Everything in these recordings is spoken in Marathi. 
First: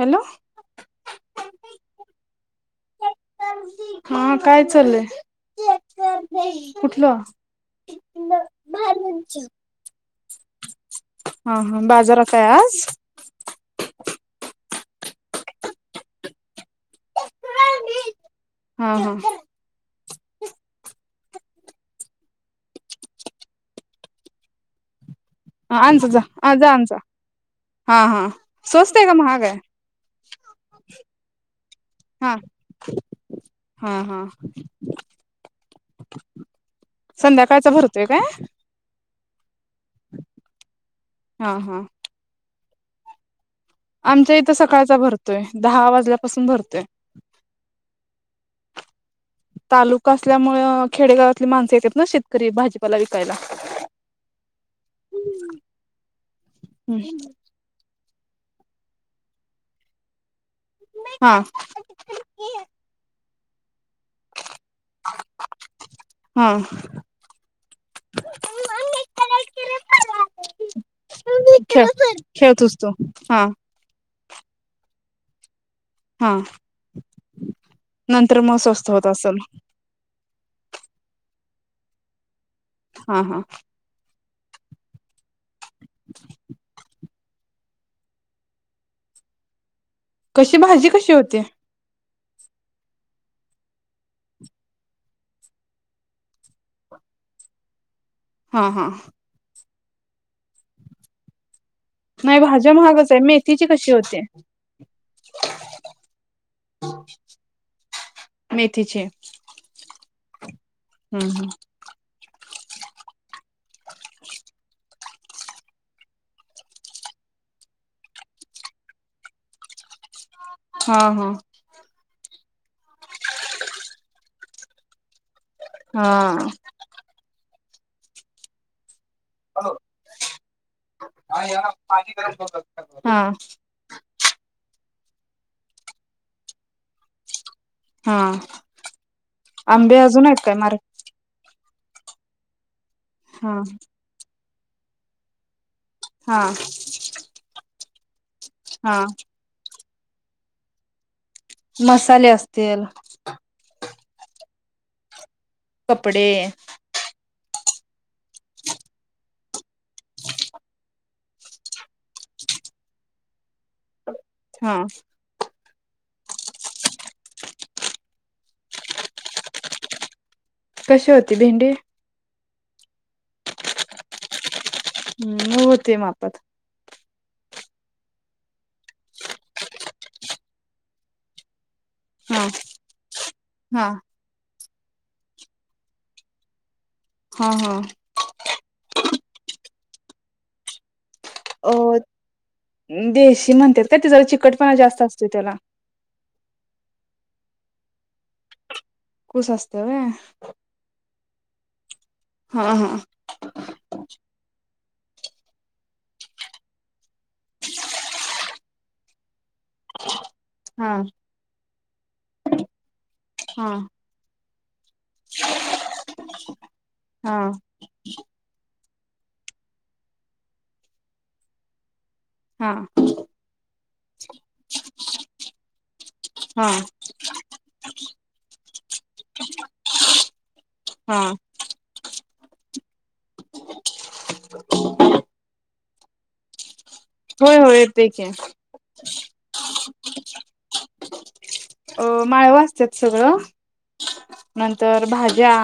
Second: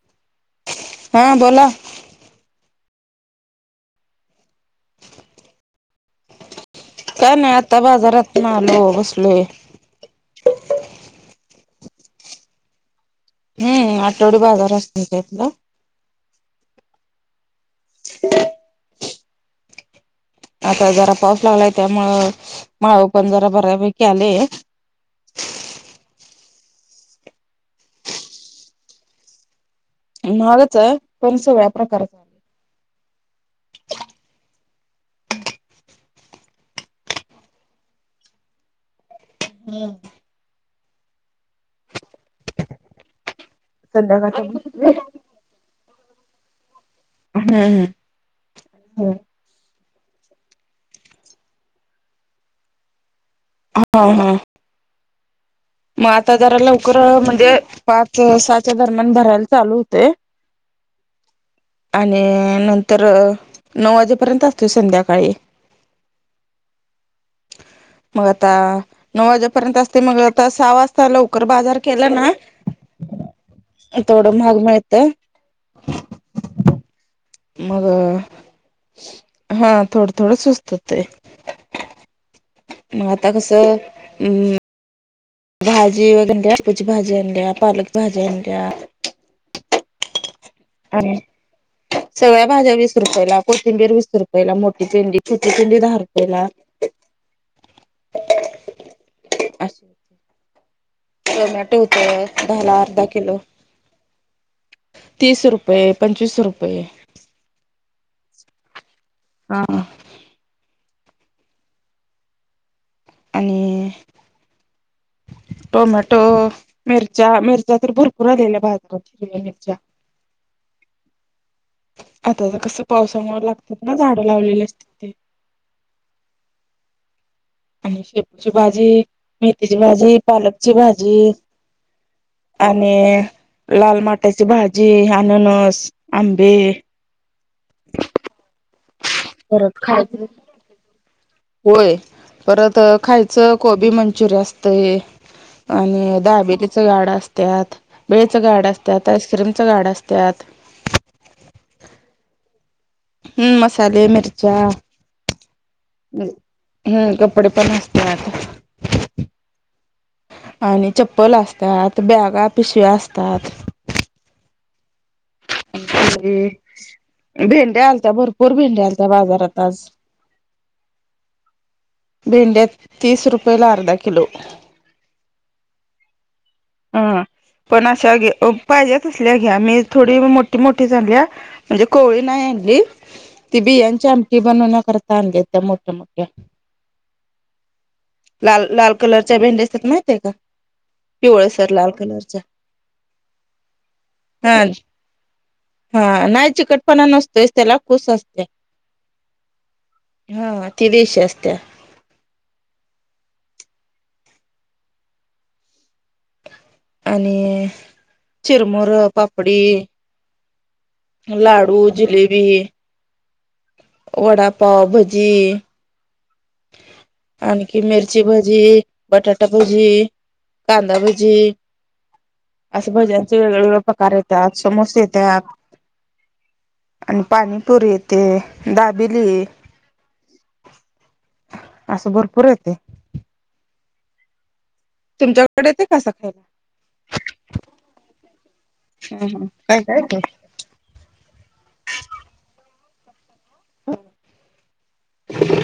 हॅलो. हा बोला हा काय चाललय? काय नाय आता बाजारातन आलो. बसलोय हा हा बाजारात आहे आज? हम्म आठवडी बाजार असत त्यातला [inaudible] ह हां आता जरा पाऊस लागलाय त्यामुळं माळ पण जरा बऱ्यापैकी आलेत. हा आणचा जा जा आण जा. हा हां स्वस्त आहे का महाग आहे? महागच आहे, पण सगळ्या प्रकारच. हा हा हा. संध्याकाळचा भरतोय काय? हम्म हा हा. आमच्या संध्याकाळच्या इथं सकाळचा भरतोय. दहा वाजल्यापासून भरतोय. हम्म हम्म, हो. तालुका असल्यामुळं खेडेगावातली मानसं येत्यात ना शेतकरी भाजीपाला विकायला. हा हा. हम्म. मग आता जरा लवकर म्हणजे पाच सहाच्या दरम्यान भरायला चालू होतय. हा. आणि नंतर नऊ वाजेपर्यंत ते संध्याकाळी हा. मग आता नऊ वाजेपर्यंत असते मग. आता सहा वाजता लवकर बाजार खेळ केला ना खेळतोस तू हा थोड महाग मिळतय. हा. मग नंतर मग स्वस्त होत असेल हा थोड. थोडं सुचत ते मग हा आता हा कस हम्म भाजी वैगरे दोडक्याची भाजी आणल्या, पालक भाजी आणल्या. कशी भाजी कशी आणि होती? सगळ्या भाज्या वीस रुपयला, कोथिंबीर वीस रुपयला मोठी पेंडी, छोटी पेंडी दहा रुपयला. हा हा. अशी टोमॅटो नाही होत भाज्या दहाला अर्धा महागच आहे किलो. मेथीची कशी होते तीस रुपये पंचवीस रुपये. मेथीची. हा हम [unintelligible] आणि टोमॅटो, मिरच्या, मिरच्या तर भरपूर आलेल्या बाजारात तिखट मिरच्या. हा हा. आता जरा कसं पावसामुळे लागतात ना झाडं लावलेली असतात ते. हा.. आणि शेपूची भाजी. मेथीची भाजी पालकची भाजी आणि हा लाल माटाची भाजी, अननस, आंबे, हा परत आंबे खायचं अजून आहेत काय मार होय परत खायचं हा कोबी मंचुरिया असत आणि हा दाबेलीचं गाड असतात भेळचं गाड हा असतात आईस्क्रीमचं गाड असतात. मसाले असतील हम मसाले, मिरच्या. कपडे. हम् कपडे पण असत्यात. आणि चप्पल असतात बॅगा पिशव्या असतात. हा. अ [unintelligible] [unintelligible] भेंड्या आलत्या भरपूर भेंडे्या आलत्या बाजारात आज. कशी होती भेंडी? भेंड्यात तीस रुपयेला अर्धा किलो. हम्म मग, होते मापात. हा. पण, अशा पाहिजे तसल्या घ्या. मी थोडी मोठी मोठी झाल्या. म्हणजे कोवळी नाही हा आणली. ती हा बियांची आमटी बनवण्याकरता आणली त्या मोठ्या मोठ्या. हा हा. लाल लाल कलरच्या भेंड्या असतात माहिती आहे का? पिवळसर लाल कलरच्या. देशी म्हणतात का तिला ते जरा तिला हा चिकटपणा जास्त असतो त्याला. हा. नाही चिकटपणा नसतोयच त्याला कुस असत्या. कुस असत्या व्हय. हा ती देशी असत्या. हा हा. आणि चिरमुर पापडी. हा. लाडू. जिलेबी हा. वडापाव भजी हा. कि मिरची भजी बटाटा भजी कांदा भजी हा असं भज्यांचे वेगळेवेेगळे प्रकार येतात समोसे येतात. हा आणि पाणीपुरी येतेे दाबिली [unintelligible] हा. असं भरपूर येतंय. [unintelligible] तुमच्याकडे येतं का असं काय? होय होय येतय की हम् हम् काय का काय [unintelligible] अ माळव असतात सगळं नंतर भाज्या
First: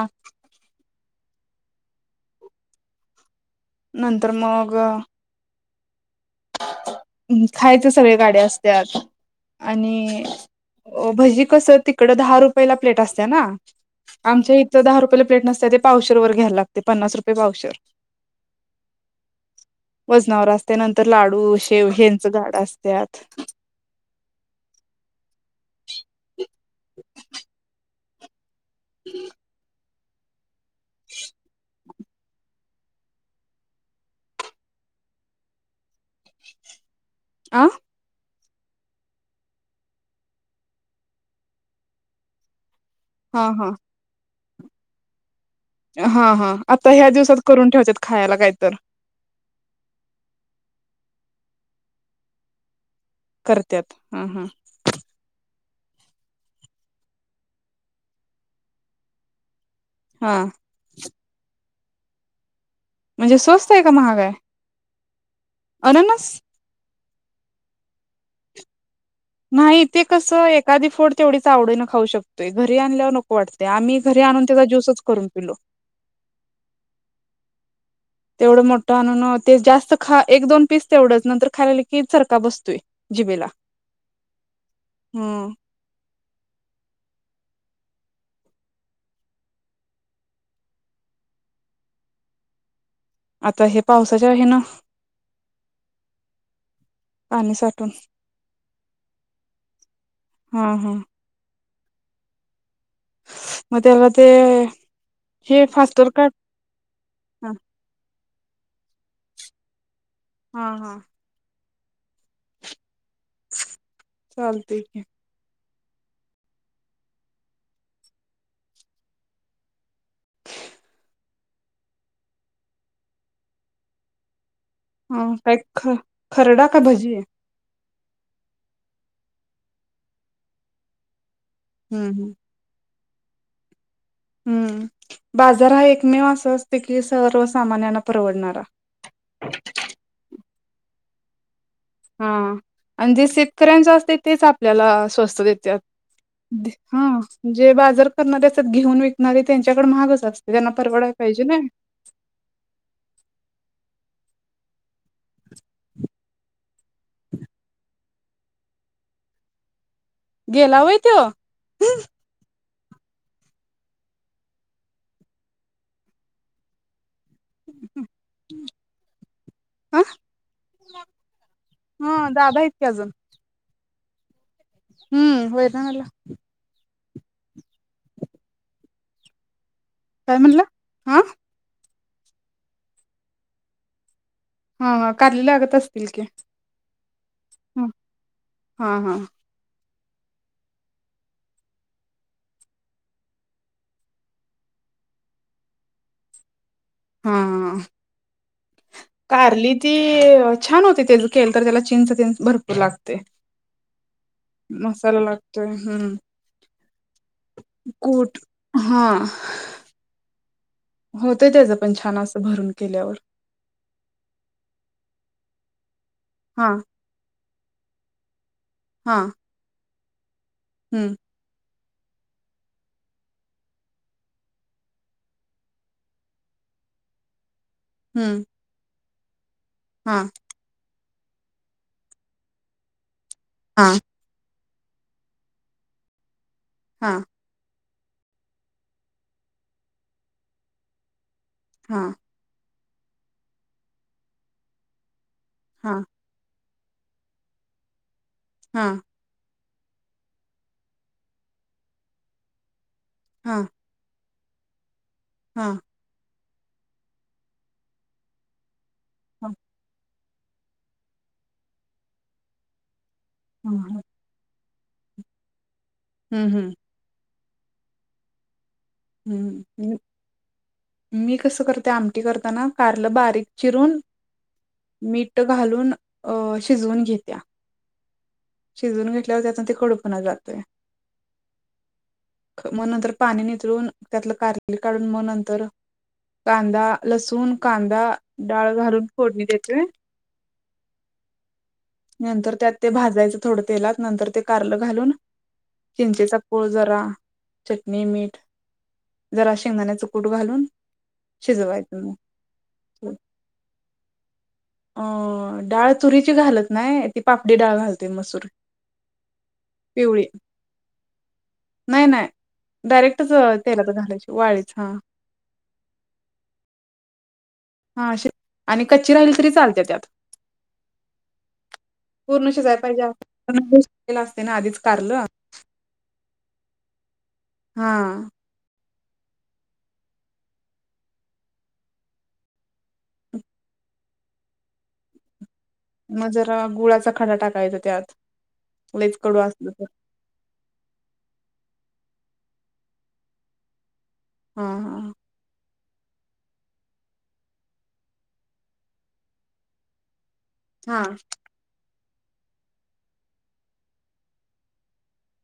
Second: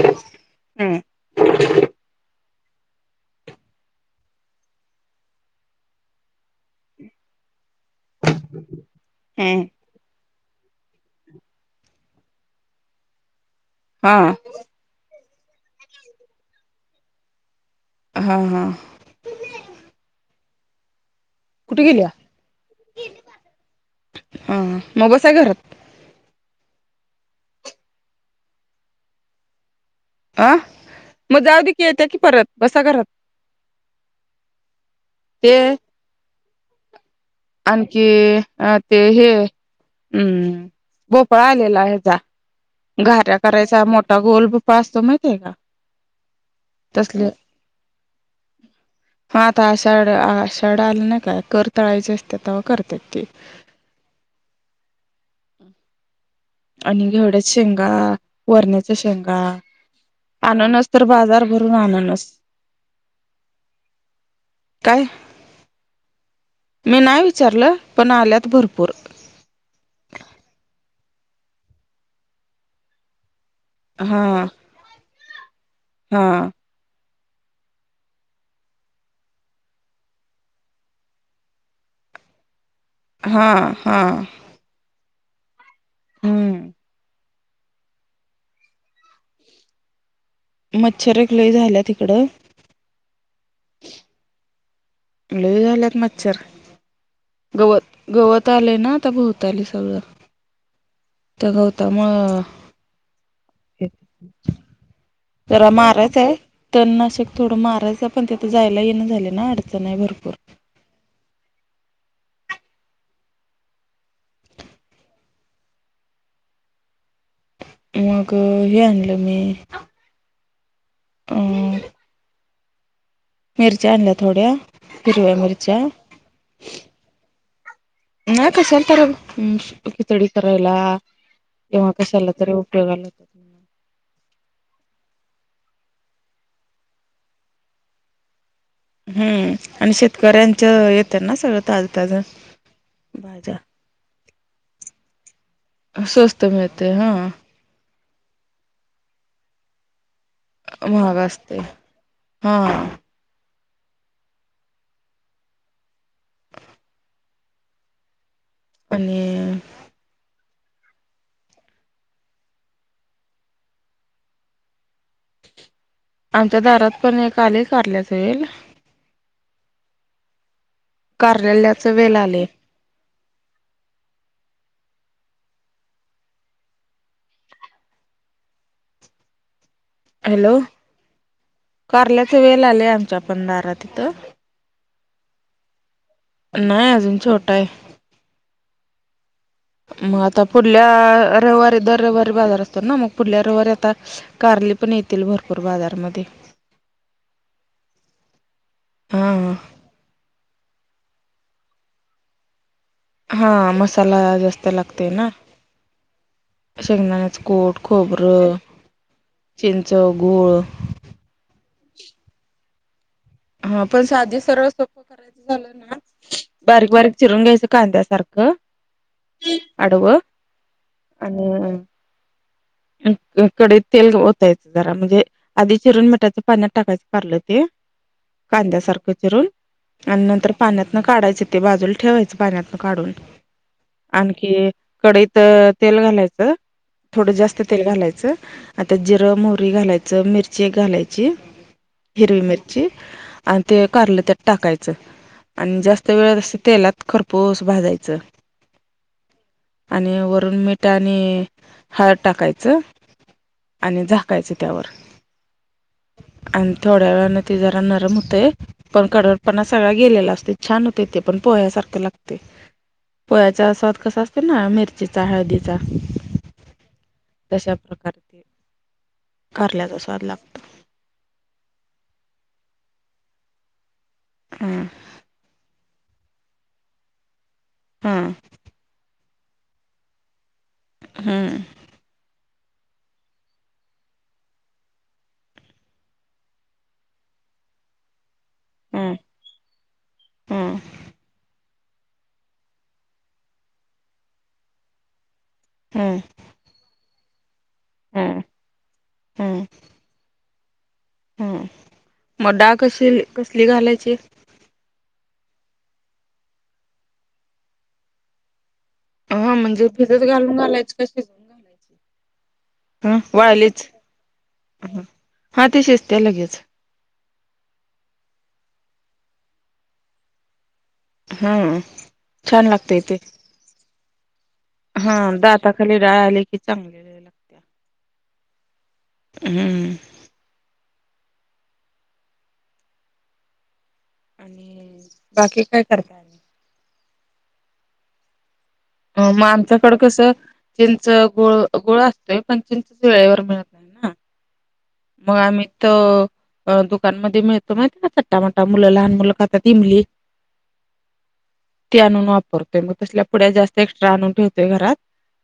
हम्म. [unintelligible] नंतर मग खायच सगळे गाड्या असत्यात हं. आणि अ भजी कस तिकड दहा रुपयेला प्लेट असते ना हा आमच्या इ च दहा रुपयेला प्लेट नसत ते पावशेरवर घ्यायला लागतेय पन्नास रुपये पावशेरं. हा हां. वजनावर असते नंतर लाडू कुठे शेव गेल्या? हेंच गाड असत्यात. हा मग बसा घरात. [inaudible] ह [inaudible] [unintelligible] अ मग जाऊ दे येता की परत बसा घरात ते आ आणखी अ ते हे हम्म भोपळा आलेला हेजा घाऱ्या हा हा करायचा मोठा गोल भोपळा असतो माहिती आहे का? हां हां आता ह्या तसले दिवसात करून ठेवतात खायाला कायतर. हा आता आषाढ आषाढ आला नाही काय कर तळायचे असते तवा करत्यात ते. करत्यात हम हम. आणि घेवढ्याच्या शेंगा वरण्याचा शेंगा हा. अणणस तर बाजार भरून अननस. म्हणजे स्वस्त आहे का महागाय? काय? अननस मी नाही विचारलं पण आल्यात भरपूर. नाही ते कसं एखादी फोड तेवढीच आवडीन खाऊ शकतेय घरी आणल्यावर न वाटत य आम्ही घरी हा आणून तेव्हा ज्यूसच करून पिलो. हा. तेवढं मोठं आणून मग ते जास्त खा एक दोन पीस तेवढंच नंतर खायलं की चरखा बसतोय. जिबेला हा- हा. हम्म. हम्म मच्छर एक लय झाल्यात हिकडं. आता हे पावसाच्या हे न. लय झाल्यात मच्छर पाणी गवत साठून गवत आलेय ना आता भोवताली सगळं. हा- हा. तो गौतम मग त्याला ते हे जरा फास्टर काट मारायचाय. तननाशक हा थोडं मारायचं पण तथं जायला येई ना झाले ना अडचण नाही भरपूर. हा-हा. [unintelligible] चालतय कि. मग हे आणलं मी [inaudible] [unintelligible] अं मिरच्या आणल्या थोड्या. हा, हिरव्या काय मिरच्या ख, खरडा का भजी. नाही कशाला करेल, हम्म खिचडी करायला. तेव्हा हम्म कशाला हम्म तरी उपयोगाला येतात हम्म, बाजार हा एकमेव असा असतो की, सर्व सामान्यांना परवडणारा. हम्म, आणि शेतकऱ्यांच येतं ना सगळं. ताजं ताजं हा, आणि जे भाज्या शेतकऱ्यांच असतंय. तेच आपल्याला स्वस्त देत्यात स्वस्त मिळते हा. जे बाजार करणारे, घेऊन विकणारे त्यांच्याकडे महागचं असते, त्यांना परवडाय महाग पाहिजे ना. असते हा. हा. [unintelligible] आणि गेला वई तो. आमच्या दारात पण एक आलंय कारल्याच वेल. हा, कारल्याचं वेल हा आले दादा आहेत कि अजून. हा [unintelligible] काय हॅलो म्हणला? हा कारल्याचे वेल आलेय आमच्या पण दारा तिथं. हा हा कारली लागत असतील की. नाय अजून छोटा आहे. हा हा हा. म आता पुढल्या रविवारी दर रविवारी बाजार असतो ना मग पुढल्या रविवारी आता कारली पण येतील, भरपूर बाजारमध्ये. हां हां हां कारली ती छान होते तेजा केल तर त्याला चिंच तिन भरपूर लागते. हा मसाला जास् मसाला लागतोय हम्म. शेंगदाण्याचा कोट, कूट खोबरं, हा चिंच, गूळ होतं त्याज पण छान असं भरून केल्यावर. हा पण सादे सर्व सोपं करायचं झालं ना हा बारीक-बारीक चिरून घ्यायचं कांद्या सार का हां. आडवं हम्म. हम्म अम अ कढाईत तेल ओतायचा जरा म्हणजे आधी चिरुन मिठाच्या पाण्यात टाकायचं कारलं ते. हम्म. कांद्यासारखं चिरून आणि नंतर पाण्यातनं काढायचं ते बाजूला ठेवायचं पाण्यातनं काढून. हां. आणखी कडईत तेल, घालायचं हां, थोडं जास्ती तेल घालायचं आता जिरं, मोरी घालायचं, मिरची एक घालायची. हां. हिरवी मिरची आणि ते कारलं त्यात टाकायचा आणि हां, जास्त वेळ असं तेलात खरपोस भाजायचं हां. आणि वरून मीठ आणि हळद टाकायचं. हां. आणि झाकायचं त्यावर. हां. आणि थोड्या वेळाने ते जरा नरम होते पण हां, हां. कडवटपणा सगळा गेलेला असते. छान होते ते पण पोह्यासारखे लागते पोह्याचा स्वाद कसा त्यांना मिरचीचा, हळदीचा हम्म हम्म. तशा प्रकार हम्म मी कसं करते आमटी करताना कारलं बारीक चिरून [unintelligible] मीट घालून अ शिजवून घेत्या. हम्म. शिजवून घेतल्यावर त्यातून ते कडूपणा जातय. हम्म. म नंतर पाणी नितळून त्यातलं कारली काढून म नंतर कांदा, लसूण, कांदा डाळ घालून फोडणी देतोय हमं. नंतर, त्यात ते भाजायचं थोडं तेलात नंतर, ते कारलं घालून हम्म चिंचेचा. पोळ जरा चटणी, मीठ हम्म जरा हम्म शेंगदाण्या च कूट घालून शिजवायचं हम्म डाळ मग. कशील कसली घालायची? अ डाळ तुरीची घालत नाही. ती पापडी डाळ घालते मसूर ची. अहं म्हणजे भिजत घालून घालायचं का? शिजत. नाय. नाय. डायरेक्टच वाळलीच तेलात घालायची वाळलेली हा. हा ते शिजतेया लगेच. हा. अ शि आणि कच्ची राहिली, तरी चालत्या त्यात. हा पूर्ण छान शिजाय लागतय पाहिजे ते असते. ना [unintelligible] शिजलेलं असतय आधीच. हा. कारलं दाताखाली डाळ आली की चांगलं. हा. हम्म. आणि बाकी काय कर जरा, गुळाचा खडा टाकायचा त्यात. लईच कडू म असलं तर आमच्याकड कसं आहे चिंच गुळ गुळा असतोय पण चिंच वेळेवर मिळत. नाही ना हां. हां. मग, आम्ही त अ दुकान मध्ये मिळतो, माहिती का? चट्टा मट्टा मुलं, लहान मुलं खातात इमली. हा.. ते आणून वापरतोय. मग, तसल्या पुढ्या जास्त एक्स्ट्रा आणून ठेवतोय. घरात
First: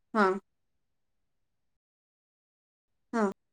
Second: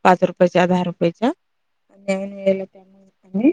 पाच हा रुपया. चहा दहा रुपयेचा हा [unintelligible] हंम.